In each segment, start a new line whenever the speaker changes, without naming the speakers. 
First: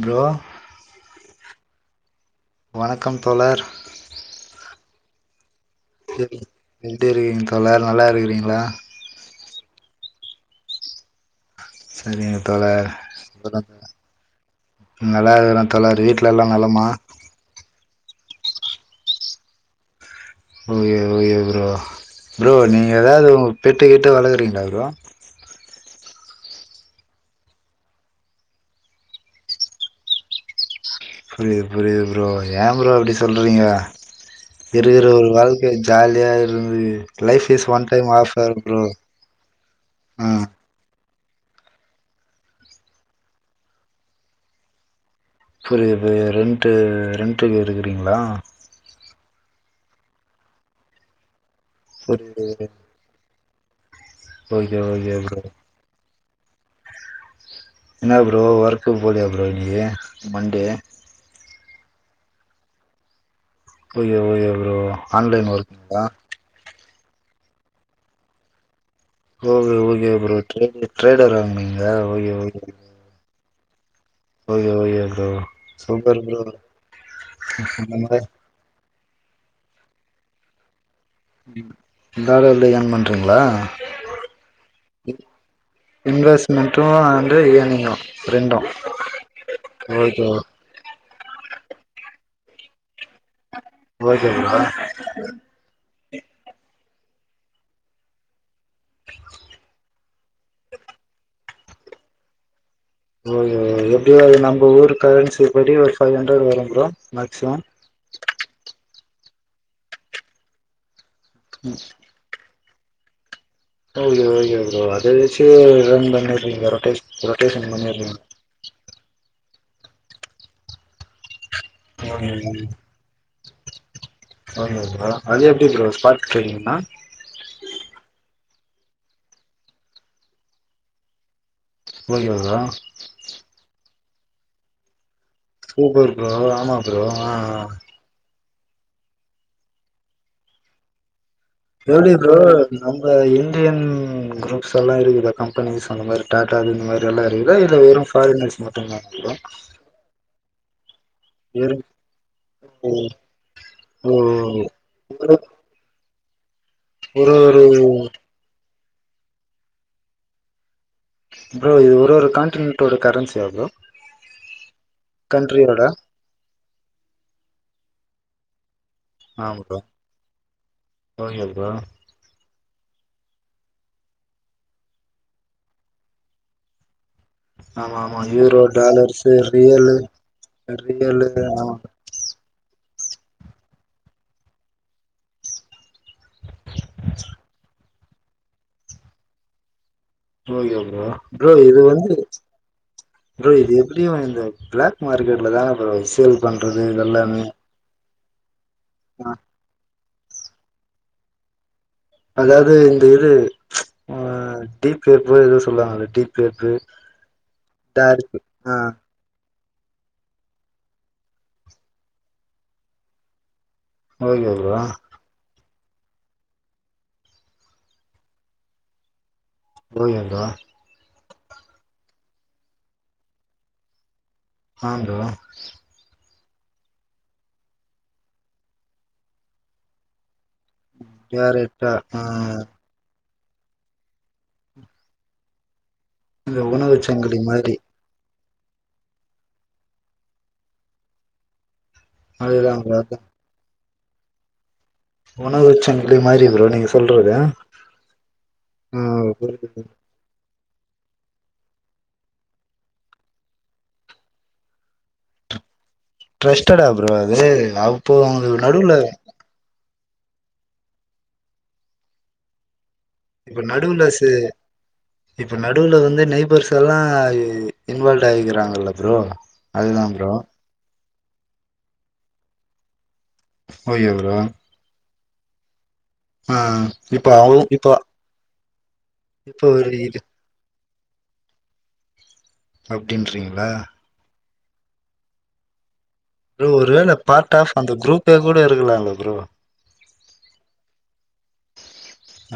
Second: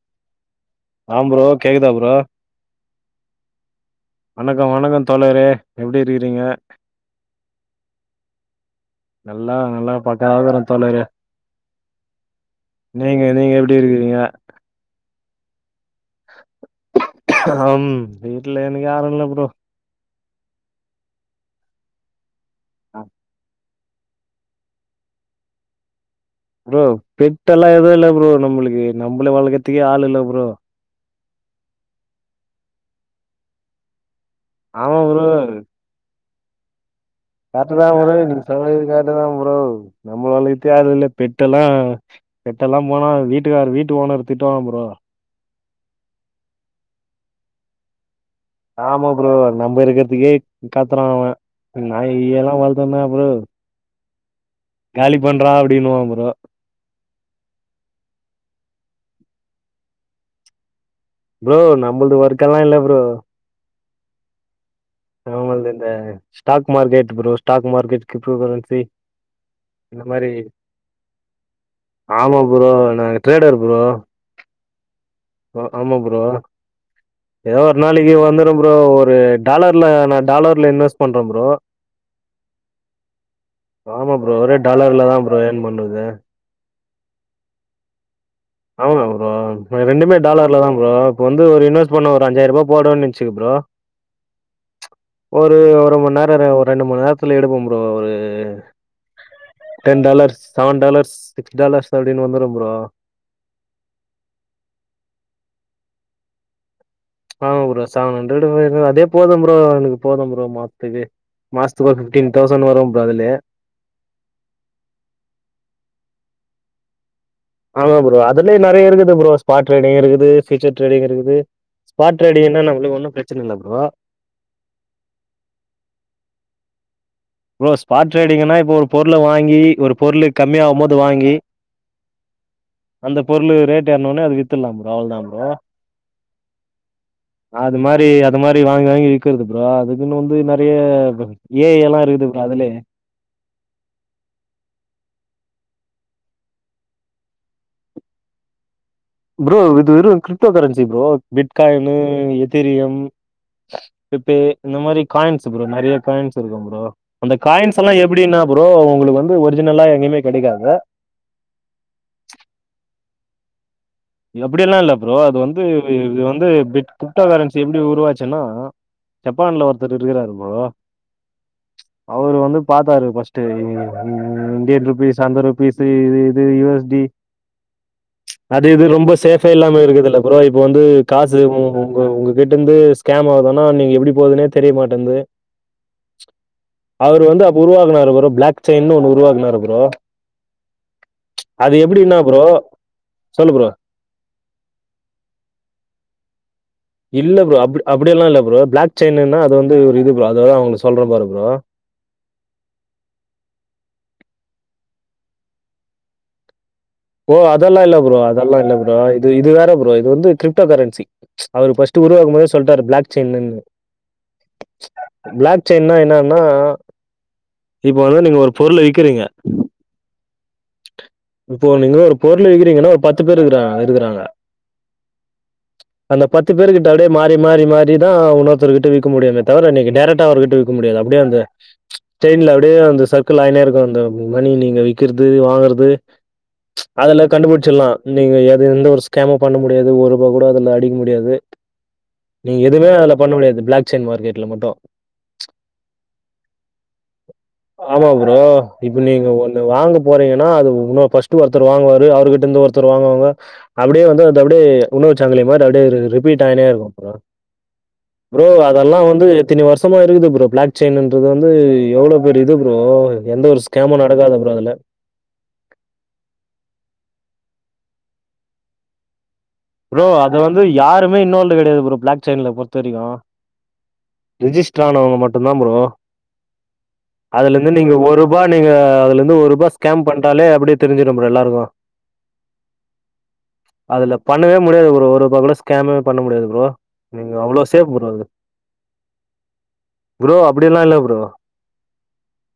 Bro
ஆ bro கேக்குதா bro
வணக்கம் தோழர்
வணக்கம் வணக்கம் தோழரே எப்டி
சரி
இருக்கிறீங்க
எப்டி இருக்கீங்க தோழர் நல்லா இருக்கறீங்களா
ஆ வற தோளரே
சரிங்க தோளர்
நீங்க எப்டி இருக்கிறீங்க
நல்லா இருக்கறே தோழர் வீட்டு ட்ல எல்லா நலமா
ம் வீட்ல எனக்கு யாரு இல்ல ப்ரோ
ஓ எ ஓ எ ப்ரோ ப்ரோ நீங்க ஏதாவது உ பெட்டுக்கிட்டு வளகுறீங்களா ப்ரோ
ப்ரோ பெட்டெல்லா எதுவு இல்ல ப்ரோ நம்மளுக்கு நம்மள வளக்றத்துக்கே ஆள் இல்ல ப்ரோ
புரியுது புரியுது ப்ரோ ஏன் ப்ரோ அப்படி சொல்றீங்க
ஆமா
இருக்கிற ஒரு வாழ்க்க ஜாலியா இருந்து லைஃப் இஸ்
கரெக்டு தா
ஒன் டைம்
ப்ரோ நீங்க
ஆஃபர்
சொல்றது
ப்ரோ
கரெக்ட் தா ப்ரோ
ஆ
நம்மள வளக்கறதுக்கே ஆள் இல்ல பெட்டல்லா பெட்டல்லா போனா வீட்டுக்கார் வீட்டு ஓனர் திட்டுவாங்க ப்ரோ
புரியுது புரியது ரெண்ட்டு ரெண்ட்டுக்கு இருக்குறீங்களா
ஆமா ப்ரோ நம்ம இருக்கிறதுக்கே கத்துறாஅவ நாய் கீயல்லா
புரியுது
வளத்தனா ப்ரோ
ஓகே ஓகே
காலி
ப்ரோ
பண்றா அப்படின்னுவா ப்ரோ
என்ன ப்ரோ ஒர்க்க போலியா ப்ரோ இன்னைக்கு மண்டே
ப்ரோ நம்மளது ஒர்க்கெல்லா இல்ல ப்ரோ
புரியுது புரியுது ப்ரோ ஆன்லைன்
நம்மல்து இந்த
ஒர்க்குங்களா
stock market bro stock market cryptocurrency
okay okay bro trader ட்ரேடரா நீங்க ஓகே
ஆமா
ஓகே
ப்ரோ நாங்க trader bro
okay okay
bro ஆமா ப்ரோ ஏதோ ஒரு
இந்த
நாள்
மாதிரி
லீவ் வந்துரும் ப்ரோ ரோ டாலர்ல நான் டாலர்ல இன்வெர்ஸ் பண்றோம் ப்ரோ
இதாடல ஏர்ன் பண்றீங்களா
ஆமா ப்ரோ ஒரே டாலர்ல தான் ப்ரோ ஏன் பண்றது
ட்டு வந்து இயர்ணிங்கும்
ஆமா ப்ரோ ரெண்டுமே
ஓகே
டாலர்ல தான் ப்ரோ வந்து ஒரு இன்வெ்ட பண்ணும் ஒரு அஞ்சாயரம் ரூபா போட ச்சு ப்ரோ
ஓகே ப்ரோ
ச்சு ஒரு ஒரு மணி நேரம் ஒரு ரெண்டு மணி நேரத்துல எடுபோம் ப்ரோ ஒரு ten dollars seven dollars six dollars அப்பின்னு வந்துரும் ப்ரோ
ஓகே எப்படியோ அது நம்ம ஊர் கரன்சி படி ஒரு ஃபைவ் ஹண்ட்ரட் வரும் ப்ரோ
ஆமா
மேக்ஸிமம்
ப்ரோ செவன் ஹண்ட்ரட்டு வரும் அதே போதும் ப்ரோ எனக்கு போதம் ப்ரோ மாத்துக்கு மாசத்துக்கு ஒரு ஃபிப்டீன் தவ்ச ண்ட்டு வரும் ப்ரோ அதுலே
ஓகே ஓகே ப்ரோ அத வச்சு ரன் பண்ணிருவீங்க ரொட்டேஷ
ஆமோ ப்ரோ அதுலேயு நெறைய இருக்குது க்குது ப்ரோ பாட் ட்ரேடிங் இருக்குது ஃபியூசர் ட்ரேடிங் இருக்குது பாட் ட்ரேடிங்
ம்
என்ன நம்ளுக்கு ஒன்னும் பிரச்ச பிரச்சன இல்ல ப்ரோ
ஓகே ப்ரோ அது எப்படி ப்ரோ பாட் ட்ரேடிங்ன்னா
ப்ரோ ஸ்பாட் ட்ரேடிங்னா ஒரு பொருள வாங்கி ஒரு பொருளு கம்மியாகும் போது வாங்கி
ஓகே ப்ரோ
அந்த பொருளு ரேட் ஏறுன உடன அது வித்தரலா ப்ரோ அவ்ளோதான் ப்ரோ
சுப்பர் ப்ரோ ஆமா ப்ரோ ஆ ஆ
இந்த மாரி வாங்கி வாங்கி விக்கிறது ப்ரோ அதுக்குன்னு வந்து நெறைய ஏ ஐ எல்லா இருக்குது ப்ரோ அதுலே
[unintelligible] நம்ம இந்தியன் குரூப் எல்லா இருக்குது கம்பெனிஸ் அந்த மாரி டாட்டா இது இந்த மாரி எல்லா இருக்குதா இல்ல வெறும் ஃபாரினர்ஸ் மட்
ப்ரோ இது வெறும் [unintelligible] கிரிப்டோ கரன்சி ப்ரோ
வெறு
பிட்காயினு
ஓ
எதிரியம்
ஓ,
பிப்பே
ஓ.
இந்த மாரி
ஒரு
காயின்ஸ் ப்ரோ நறைய காயின்ஸ் [unintelligible] ஓ அந்த
ஒரு ஒரு
காயின்ஸ் எல்லா எப்டின்னா ப்ரோ உங்களுக்கு வந்து ஒரிஜினலா எங்கியுமே கெடைக்காது
செரி ப்ரோ
எப்டியெல்லா இல்ல ப்ரோ அது வந்து
கண்ட்ரியோட
இது வந்து கிரிப்டா கரன்சி எப்டி உருவாச் ச்சுன்னா
ஆமா
ஜப்பான்ல
ப்ரோ
ஒருத்தரு இருக்குறாரு ப்ரோ
ஓகே ப்ரோ
அவுரு வந்து பாத்தாரு ஃபஸ்ட்டு இ இந்தியன் ருபீஸ் அந்த ருபீஸ்ஸு இ இது யு எஸ் டி
ஆமா ஆமா யூரோ
அது இது ரொம்ப
டாலர்ஸு
சேஃபா இல்லாம
ரியலு
இருக்குதுல்ல ப்ரோ இப்போ வந்து
ரியலு
காசு
ஆமா
உங்க உங்ககிட்ட இருந்து [unintelligible] தானா நீங்க எப்டி போகுதுனே தெரியமாட்டேங்குது அவர் வந்து அப்ப உருவாக்குனார் அவரு ப்ளாக் செயின்னு ஒன்னு உருவாக்குனாரு ப்ரோ
ஓகோ ப்ரோ ப்ரோ
அது
இது வந்து
எப்டின்னா ப்ரோ
ப்ரோ இது எப்டியு இந்த ப்ளாக் மார்க்கெட்ல தான ப்ரோ சேல் பண்றது இதெல்லாமே
அப்டில்லா இல்ல ப்ரோ ப்ளாக் செயினு னா
அஹ்
அது வந்து ஒரு இது ப்ரோ அது உங்களுக்கு சொல்றா பாரு ப்ரோ
அதாவது இந்த இது உம்‌ டீப்லைட்ல எதோ சொல்லுவாங்கல டீப்லைட்டு
ஓ அதெல்லா இல்ல ப்ரோ அதெல்லா இல்ல ப்ரோ இது இது வேற இது வந்து க்ரிப்டோ கரன்சி அவரு ஃபர்ஸ்ட் உருவாக்கு போதே சொல்ட்றாரு ப்ளாக் செய்யின்னு
ஓகே ப்ரோ
சென்னையின்ன என்னா இப்ப வந்து நீங்க ஒரு பொருள விக்கிறீங்க
போகீ வந்தா
இப்போ நீங்க ஒரு பொருள விக்கிறீங்கன்னா ஒரு பத்து பேரரு இருக்றா இருக்றாங்க
ஆஹ் ப்ரோ
அந்த பத்து பேரு கிட்ட அப்டியே மாறி மாறி மாறிதா இன்னொருத்தர்கிட்ட விக்க முடியுமே தவர நீங்க டேரக்ட்டா அவுருகிட்ட விக் க முடியாது அப்டியே அந்த
டேரக்டா ஆ
ட்ரெயின்ல அப்டியே அந்த சர்க் க்லாய்னேருக்கூ அந்த மணி நீங்க விக்கிறது வாங்குறது
இந்த உணவு
அதெல்லா
சங்கிலி மாரி
கண்டுபிடிச்சிட்லா நீங்க எப் அது எந்த ஒரு ஸ்கேம்மூ பண்ண முடியாது ஒரூவா கூட அதுல அடிக்க முடியாது நீங்க
அதுதா
எதூமே
ப்ரோ
அதுல பண்ண முடியாது ப்ளாக் சென் மார்க்கெட்ல மட்டூ
உணவுச்சங்கிலி மாரி ப்ரோ நீங்க சொல்றது
ஆமா ப்ரோ.
ஆ புரிது புரி
உங்க ஃபஸ்ட்டு ஒருத்தர் வாங்குவாரு அவரு கிட்டேந்து ஒருத்தர் வாங்குவாங்க அப்டியே வந்து அது அப்டியே உணவு சங்கிலி மாரி அப்டியே ஒரு ரிபீட்
ட்ரஸ்டடா
ஆயினேருக்கூ ப்ரோ
அது அப்போ
ப்ரோ
அவங்க நடுவுல
அதெல்லா வந்து எத்தினி வருஷ் ஷமாருக்குது ப்ரோ ப்ளாக் செயின்றது வந்து எவ்ளோ பெரிய இது ப்ரோ எந்த
இப்ப
ஒரு ஸ்கேமும்
நடுவுல சே
நடக்காது ப்ரோ அதுல.
இப்ப நடுவுல வந்து நெய்பர்ஸ் எல்லா இன்வால்வ் ஆய்டுகிறாங்கல்ல ப்ரோ
ப்ரோ அது வந்து யாரு மேன்னோன்டு கெடையாது ப்ரோ ப்ளாக் செயின்ல பொறுத்தவரைக்கூ
ஓகே ப்ரோ
ரிஜிஸ்டர் ஆனவங்க மட் என்னா ப்ரோ
ஆ இப்ப அவ்
அதுலருந்து
இப்ப
நீங்க ஒரு ரூபா நீங்க இங்கேந்து ஒரூபா ஸ்கேம் பண்ட்டாலே அப்டி தெரிஞ்சிடூ ப்ரோ எல்லாருக்கூ
அப்டின்றீங்ளா
பண்ணவே முடியாது ஒரு ஒரூபா கூட ஸ்கேமு பண்ண முடியாது ப்ரோ
ஒருவேள
நீங்க
பார்ட்
அவ்ளோ
ஆஃப்
சேஃப்
அந்த
ப்ரோ அது
குரூப்பே கூட இருக்கலாம்ல ப்ரோ
ப்ரோ அப்டியல்லால்ல ப்ரோ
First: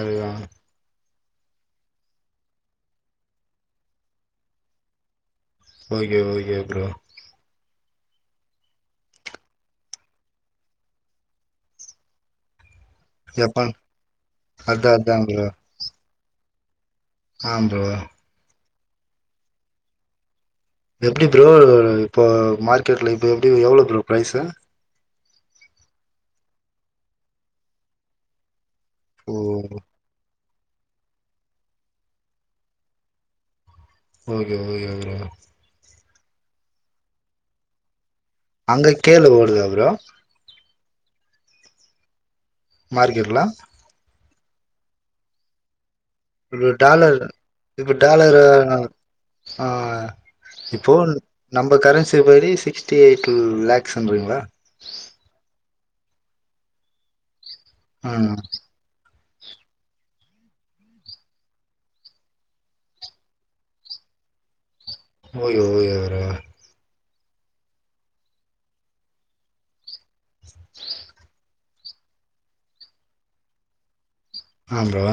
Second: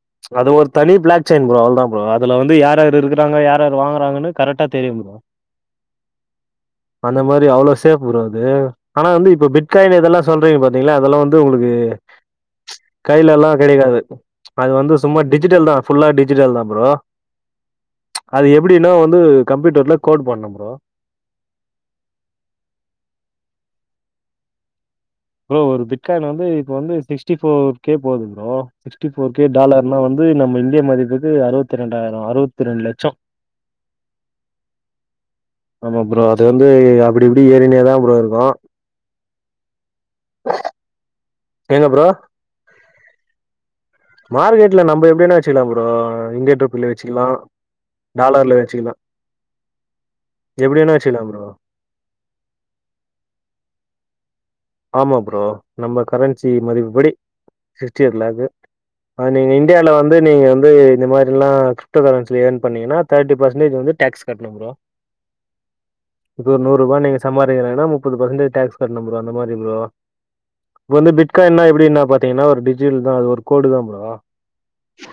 அதுதா
அது ஒரு தனி பிளாக் சன் ப்ரோ அவ்ளதா ப்ரோ அது வந்து யாரார் இருக்கா யாரார் வாங்கறாங்கன்னு கரெக்டா தெரியூ ப்ரோ
ஓகே ஓகே ப்ரோ
தேவ் ப்ரோ அது ஆனா வந்து இப்ப பிட்காயின் இதெல்லா சொல்றீங்க பாத்தீங்ளா அதெல்லா வந்து உங்ளுக்கு கையில எல்லா
எப்ப
கெடைக்காது அது
அதா
வந்து
அதா
சும்மா
ப்ரோ
டிஜிட்டல் தா ஃபுல்லா டி ஜிட்டல் தா ப்ரோ
ஆ ப்ரோ
ப்டினா வந்து கம்ப்யூட்டர்ல கோட் பண்ணோம
எப்டி ப்ரோ இப்போ மார்க்கெட்ல இப்போ எப்டி எவ்ளோ ப்ரோ ப்ரைஸு
ப்ரோ ஒரு பிட்காயின் வந்து இப்ப வந்து சிக்ஸ்டி ஃபோர் கே போது ப்ரோ சிக்ஸ்டி
ஓ
ஃபோர் கே டாலர்ல வந்து நம் இந்திய மதிப்புக்கு அறுவத்தி ரெண்டாயிரோ அறுவத்தி ரெண்டு லட்சோ
ஓகே ஓகே ஓகேங்க
ஆமா ப்ரோ அது வந்து அப்டி இப்டி ஏறினே தா ப்ரோ இரு
அங்க கேளு அதுக்கப்றோ
எங்க ப்ரோ
மார்க்கெட்ல
மார்கெட்ல நம்ம எப்டினா வச்சிக்கலா ப்ரோ இந்தியன்
இ
ருப்பில
டாலர்ல
வச்சுக்கலாம்
இப்ப டாலரு
டாலர்ல வச்சுக்கலாம்
ஆ இப்போ
எப்படின்னா வச்சுக்கலாம் ப்ரோ
நம்ம கரன்சி படி சிக்ஸ்டி எயிட் லாக் சம்றீங்களா
ஆமா ப்ரோ நம்ம கரன்சி மதிப்பு படி சிக்ஸ்டி எயிட்
ம்
லாக்கு நீங்க இந்தியால வந்து நீங்க வந்து இந்த மாரில்லா கிரிப்டோ கரன்சில ஏர்ன் பண்ணீங்கன்னா தேர்ட்டி பெர்சன்டேஜ் வந்து டேக்ஸ் கட்டணும் bro
okay okay bro
summer [unintelligible] முப்பது பர்சன்டேஜ் டேக்ஸ் கட்டணும் ப்ரோ அந்த மாரி ப்ரோ இப்ப வந்து பிட்கானா எப் டினா பாத்தீங்கன்னா ஒரு டிஜிட்டல் தா அது ஒரு கோடு தா ப்ரோ
ஆ ப்ரோ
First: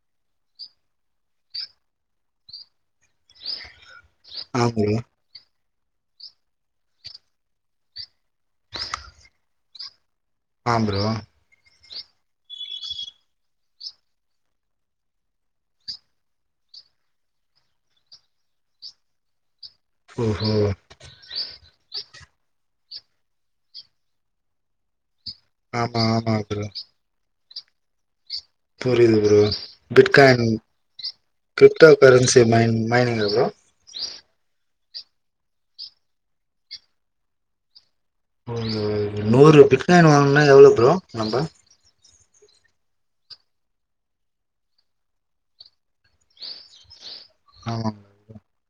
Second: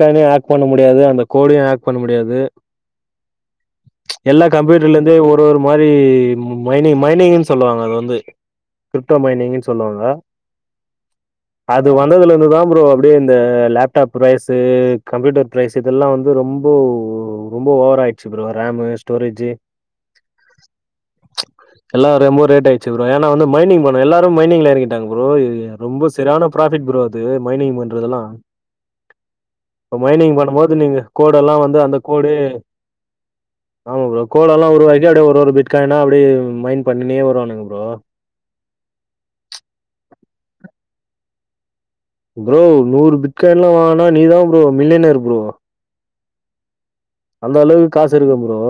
கார்டயு ஆட் பண்ண முடியாது அந்த கோடயு ஆட் பண்ண முடியாது எல்லா
ஆ ப்ரோ
கம்ப்யூட்டர்ல இருந்தே ஒரு ஒரு மாரி மைனிங் மைனிங்னு சொல்லுவாங்க அத வந் து கிரிப்டோ மைனிங்ன்னு சொல்லுவாங்க
ஆம் ப்ரோ
அது வந்ததுல இருந்து தா ப்ரோ அப்டியே இந்த லேப்டாப் ப்ரைஸ் கம்ப்யூட்டர் ப்ரைஸ் இதெல்லா வந்து ரொம்போ ரொம்போ ஓவராயிடுச்சு ப்ரோ ரேமு ஸ்டோரேஜி
ஓஹோ
ரொம்பவு ரேட் ஆ ச்சு ப்ரோ ஏனா வந்து மைனிங் பண்ண எல்லாரு மைனிங்ல எறங்கிட்டாங்க ப்ரோ இது
ஆமா
ரொம்ப
ஆமா
சரியான ப்ராபிட் ப்ரோ அது மைனிங் பண்றதெல்லா
புரியுது ப்ரோ
இப்ப மைனிங்
பிட்காயின்
பண்ணும்போது நீங்க கோடெல்லா வந்து
கிரிப்டோ
அந்த கோடு
கரன்சி மைன் மைனிங்கா ப்ரோ
ஆமா ப்ரோ கோடெல்லா உருவாய் அப்படியே ஒரு ஒரு பிட் காயின்னா அப்படி மைண்ட் பண்ணினே வருவானுங்க ப்ரோ
ஒரு நூறு பிட் காயின் வாங்கனா எவ்வளோ ப்ரோ நம்ம
ப்ரோ நூறு பிட் காயின் எல்லா வாங்குனா நீதா ப்ரோ மில்லியனர் ப்ரோ அந்த
ஆமா
அளவுக்கு காசு இருக்கு ப்ரோ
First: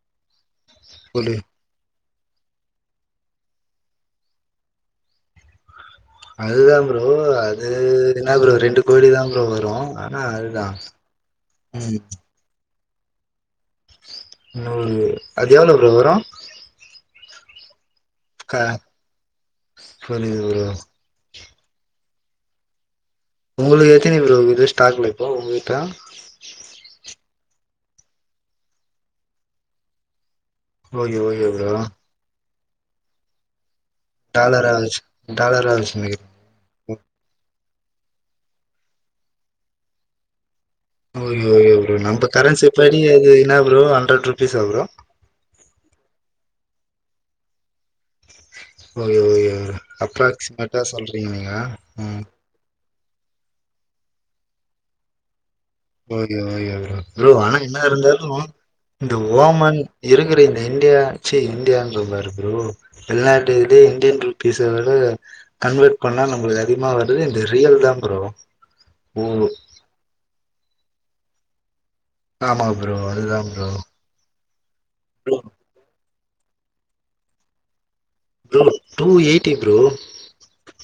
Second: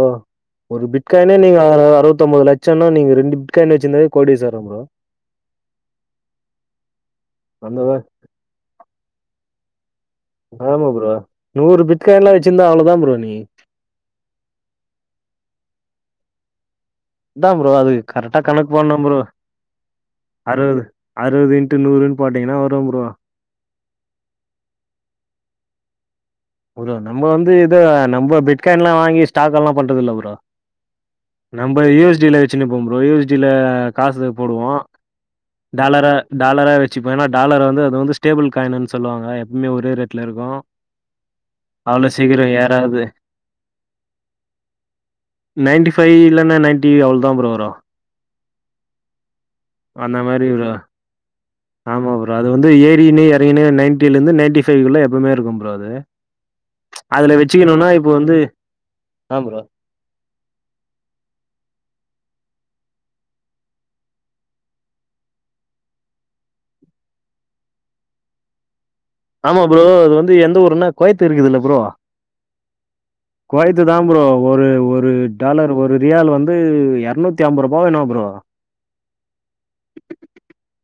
ஒரு பிட்காய்னே
புரி
நீங்க அறுவ தொம்பது லட்சம்னா நீங்க ரெண்டு பிட் காயின் வச்சிருந்தாலே கோடிஸ்வரன் ப்ரோ
அதுதா ப்ரோ அது
அந்ததா
என்னா ப்ரோ ரெண்டு கோடிதா ப்ரோ வரு
ஆமா ப்ரோ நூறு பிட்காயின்லா வெச்சிருந்தா அவ்ளோ தா ப்ரோ நீ
நூறு அது எவ்ள ப்ரோ வரு
இதா ப்ரோ அது கரெட்டா கணக்கு போடனு ப்ரோ
புரியுது ப்ரோ
அறுவது அறுவது இன்ட் டு நூறுன் போட்டிங்னா வரு ப்ரோ
உங்களுக்கு எத்தினி ப்ரோ இருக்குது ஸ்டாக்ல இப்போ உங்ககிட்ட
ஒரு அன் நம்ம வந்து ஏதோ நம்ப பிட்காயின் எல்லாம் வாங்கி ஸ்டாக் எல்லாம் பண்றது இல்ல ப்ரோ
ஓகே ஓகே ப்ரோ
சின்ன போகம் ப்ரோ யூ எஸ் டடில காசு
டாலரா
போடுவோம்
வச்சு
டாலரா
வச்சுனுக்கிறீங்க
டாலரா வச்சுப்பே ஏன்னா டாலர் வந்து அது வந்து ஸ்டேபிள் காயின்னு சொல்லுவாங்க எப்பவுமே ஒரே ரேட் இருக்கும்
ஓகே ஓகே ப்ரோ நம்ப கரன்சிப்படி
ஏறாது
அது என்ன ப்ரோ ஹண்ட்ரட் ருபீஸா ப்ரோ
நைன்டி ஃஒபைவ் இல்லன்னா நைன்டி அவ்ள தான் ப்ரோ வரு
ஓகே ஓகே
அந்த மாரி ப்ரோ
அப்ராக்சிமேட்டா சொல்றீங்கல ம்
எறங்கின்னு நைன்டில இருந்து நைன்டி ஃபைவ் எப்பமே இருக்கும்
ஓகே ஓகே ப்ரோ ஆனா என்ன
வச்சுக்கணும்னா இப்போ வந்து
இருந்தாலும் இந்த
ஆ ப்ரோ
ஓமன் இருக்கிற இந்தியாச்சி இந்தியான் சொா ப்எரோ வெளிநாட்டு இருந்து இந்தியன் ருப்பீஸ் விட கன்வெர்ட் பண்ணா நம்மளுக்கு அதிகமா வருது இந்த ரியல் தான் ப்ரோ ஓ
ஆமா ப்ரோ அது வந்து எந்த ஊருன்னா கோய்த்து இருக்குதுல்ல ப்ரோ
ஆமா ப்ரோ அதுதா ப்ரோ
குவைத் தான் ப்ரோ ஒரு ஒரு
ப்ரோ
டாலர் ஒரு ரியால் வந்து எரநூத்தி அம்பருபா என்ன ப்ரோ
டூ எய்ட்டி ப்ரோ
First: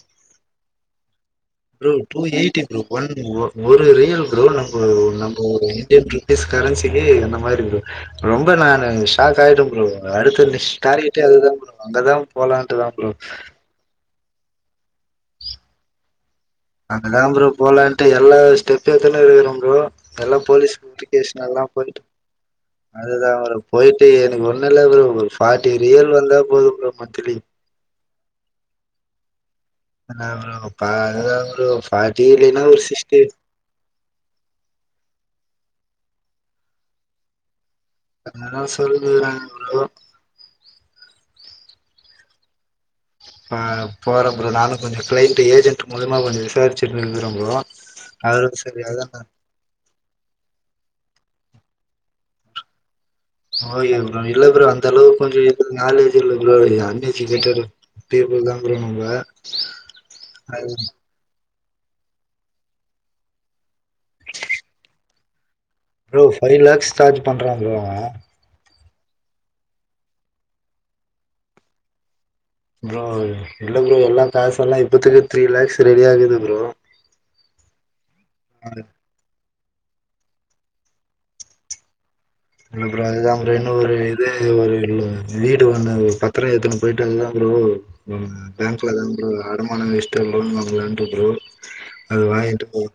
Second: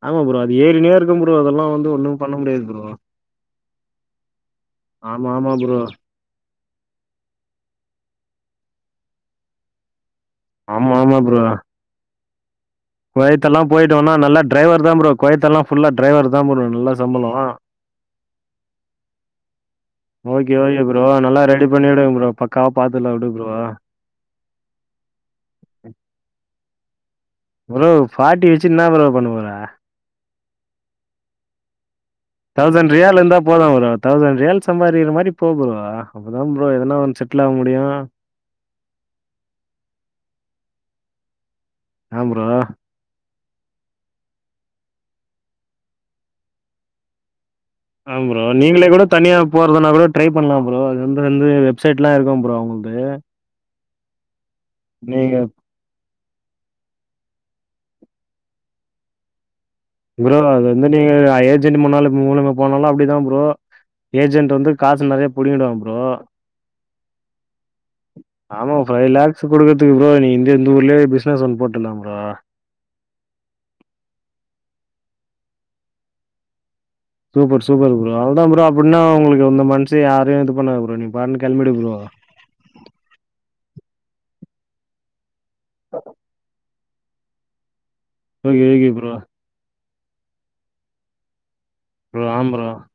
ஆமா ப்ரோ அது ஏரின்னேருக்
bro two eighty bro one bro ஒரு ரியால் ப்ரோ நம்ப
ஆமா
நம்ப
ஆமா
ஒரு
ப்ரோ
இன்டியன் ருப்பீஸ் கரன்சிக்கு அந்த மாரி ப்ரோ ரொம் ப நானு ஷாக்காய்ட்ட ப்ரோ அடுத்து நெஸ்ட் டார்கெட்டே அதுதா ப்ரோ அங்கதா போலான்
குவைத்தல்லா போய்ட்டோன்னா நல்லா ட்ரைவர் தா ப்ரோ குவைத்தல்லா ஃபுல்லா ட்ரைவர்
அங்கதா ப்ரோ போலான்ட்டு எல்லா ஸ்டெப்பு எத்துனுருக்குறம் ப்ரோ எல்லா
ஓகே
போலீஸ்
ஓகே ப்ரோ நல்லா
இன்ட்டிகேஷன் எல்லா
ரெடி
போயிட்டு
பண்ணிவிடுங்க ப்ரோ பக்காவா பாத்துலா விடு ப்ரோ
அதுதாம்ரோ போயிட்டு எனக்கு ஒண்ணுல்ல ஒரு ஃபாட்டி ரியல் வந்தா போது ப்ரோ மன்த்துலி
ப்ரோ ஃபாட்டி வச்சு என்னா ப்ரோ பண்ண போற
அதான் ப்ரோ பா அதுதான் ப்ரோ ஃபார்ட்டி இல்லைன்னா ஒரு
தௌசண்
சிக்ஸ்டி
ரியால் இந்தா போதும் ப்ரோ தௌசண் ரியால் சம்பாதிக்கிற மாரி போ ப்ரோ அப்பதா ப்ரோ எதுனான்னு செட்லு ஆக முடியு
அததா சொல்லுறே ப்ரோ
ஏம் ப்ரோ
ப போற ப்ரோ நானு கொஞ்ச க்ளைன்ட் ஏஜென்ட் மூலிமா கொஞ்ச விசாரிச்சுட்ருக்ற ப்ரோ
ஆ ப்ரோ
அவரு சரி
நீங்களே கூட
அதா
தனியா போறதுனா கூட ட்ரை பண்ணலாம் ப்ரோ அது வந் வந்து வெப்சைட்லா இருக்கும் ப்ரோ அவுங்ளுது
[unintelligible] இல்ல ப்ரோ அந்தளவுக் கொஞ்ச இது நாலேஜ் இல்ல ப்ரோ அன்எஜுகேட்டடு பீபுள்தா ப்ரோ அவுங்க
ப்ரோ [unintelligible] ன்னால [unintelligible] போனாலு அப்டிதா ப்ரோ ஏஜெண்ட் வந்து காசு நெறைய புடிங்கிடுவாங்
ப்ரோ ஃபைவ் லேக்ஸ் சார்ஜ் பண்றா ப்ரோ அவ
ஆமா ஃபைவ் லேக்ஸ் குடுக்றக்து ப்ரோ நீ இந்த இந்த ஊர்லயே பிசினஸ் ஒன்னு போட்ரலா ப்ரோ
ப்ரோ இல்ல ப்ரோ எல்லா காசெல்லா இப்பத்துக்கு த்ரீ லேக்ஸ் ரெடியாக்குது ப்ரோ
சூப்பர் சூப்பர் ப்ரோ அவ்ளதா ப்ரோ அப்பின்னா உங்களுக்கு இந்த மன்த் து யாரயு இது பண்ணாத ப்ரோ நீ பாட்னு கெளம்பிடு ப்ரோ
ப்ரோ அதுதா ப்ரோ இன்னு ஒரு இது ஒரு இன்னு வீடு ஒண்ணு பத்திர எத்து போயிட்டுருக்குற ப்ரோ
ஓகே ஓகே
பேங்க்ல தா ப்ரோ அடமானொ வஷ் ட்டு லோன் வாங்லான்ட்டு ப்ரோ
ப்ரோ
அது
ஆம்
வாங்கிட்டு
ப்ரோ
போய்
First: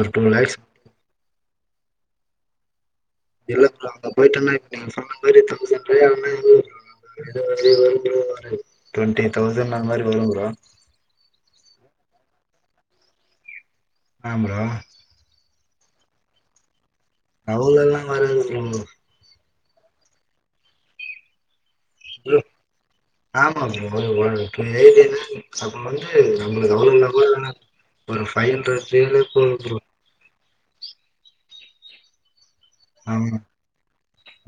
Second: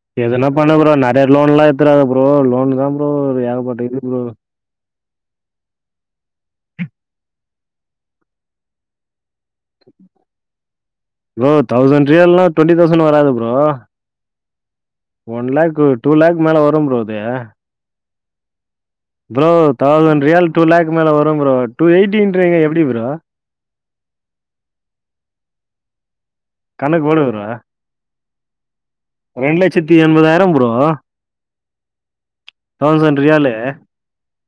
ஒரு
எதுனா
லேக்ஸ்
பண்ணு ப்ரோ நறைய லோன்லா ஏத்துறா ப்ரோ லோனுதா
இல்ல ப்ரோ அங்க போய்ட்டனா இப்ப நீங்க சொன்ன மாரி தொசண் ரியால் [inaudible] [inaudible] டுவன்ட்டி தௌசண் அது மாதிரி வரும் ப்ரோ
ரியால்னா டுவண்ட்டி தௌசண் வராது ப்ரோ
அ ப்ரோ
ப்ரோ டூ லேக் மேல வரும் ப்ரோ அது
தல்லலா வற உம்
ப்ரோ தௌசண்ரியல் டூ லேக் மேல வரும் ப்ரோ டூ எயிட்டின்றிங்க எப்டி ப்ரோ
ஒரு வ போயியாக தேன்ன சப்ப வந்து நம்மளுக்கு
கணக்கு
கனம்லா
போடு
கூ
ப்ரோ
ஒரு பவ் ஹண்ரட் செல்லே போது
ரெண்டு
ப்ரோ
லட்சத்தி எண்பதாயிரம் ப்ரோ தௌசண்ட்
ஆமா
ரியாலு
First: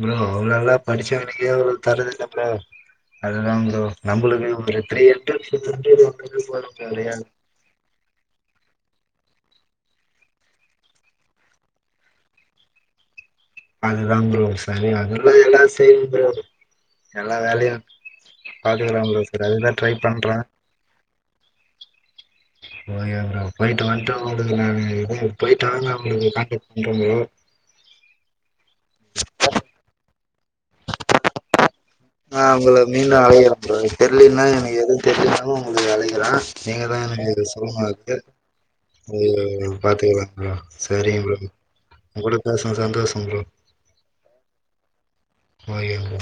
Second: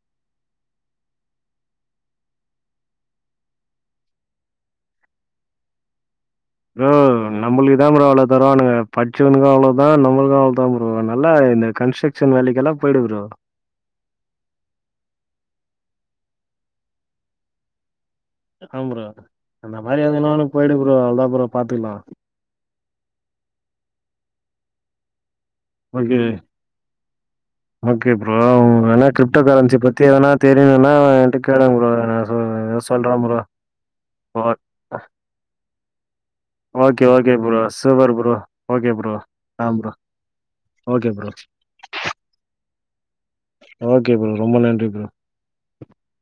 ப்ரோ அவ்ளவுல்லா படிச்சவன்க்கே அவ்ளோ தருது அதுதா ப்ரோ நம்ம ஒரு த்ரீர் [inaudible]
ப்ரோ நம்மளுக்குதா ப்ரோ அவ்ளோ தருவானுங்க பச்சவனுக்குலா அவ்ளோ நா நம்மளுக்கு அவ்தா ப்ரோ நல்லா இந்த கன்ஸ்ட்ரக்ஷன் வேலைக்கல்லா போயி்டு ப்ரோ
அதுதா ப்ரோ சரி அதல்லா எல்லாம் செய்யு எல்லா வேலையும்
ஆ ப்ரோ இந்தந்த மாரி
பண்றே
எதுல்லனு போயிடு ப்ரோ அவ்ளதான் ப்ரோ பாத்துக்கலா
போ எ போயிட்டு வண்ட்டு [unintelligible]
ஓகே ஓகே ப்ரோ ஆனா கிரிப்டோ கரன்சி பத்தி ஏதனா தெரியலனா எ கிட்ட கேலுக ப்ரோ நா சொ
ஆஹ் அவங்களை மீன்
சொல்றே ப்ரோ
அலையறங்க தெரியலன்னா
ஓ
எனக்கு எது தெரியினாலு உ வேலைக்கிறா நீங்கதா
ஓகே ஓகே
எனக்கு
ப்ரோ
சொல்லாது
சூப்பர் ப்ரோ ஓகே ப்ரோ
அத
ஆ ப்ரோ
பாத்துக்கலா ப்ரோ சரிக ப்ரோ உ கூட பேசுனாத சந்தோஷம் ப்ரோ
ஓகே ப்ரோ. ரொம்ப நன்றி ப்ரோ.
Okay bro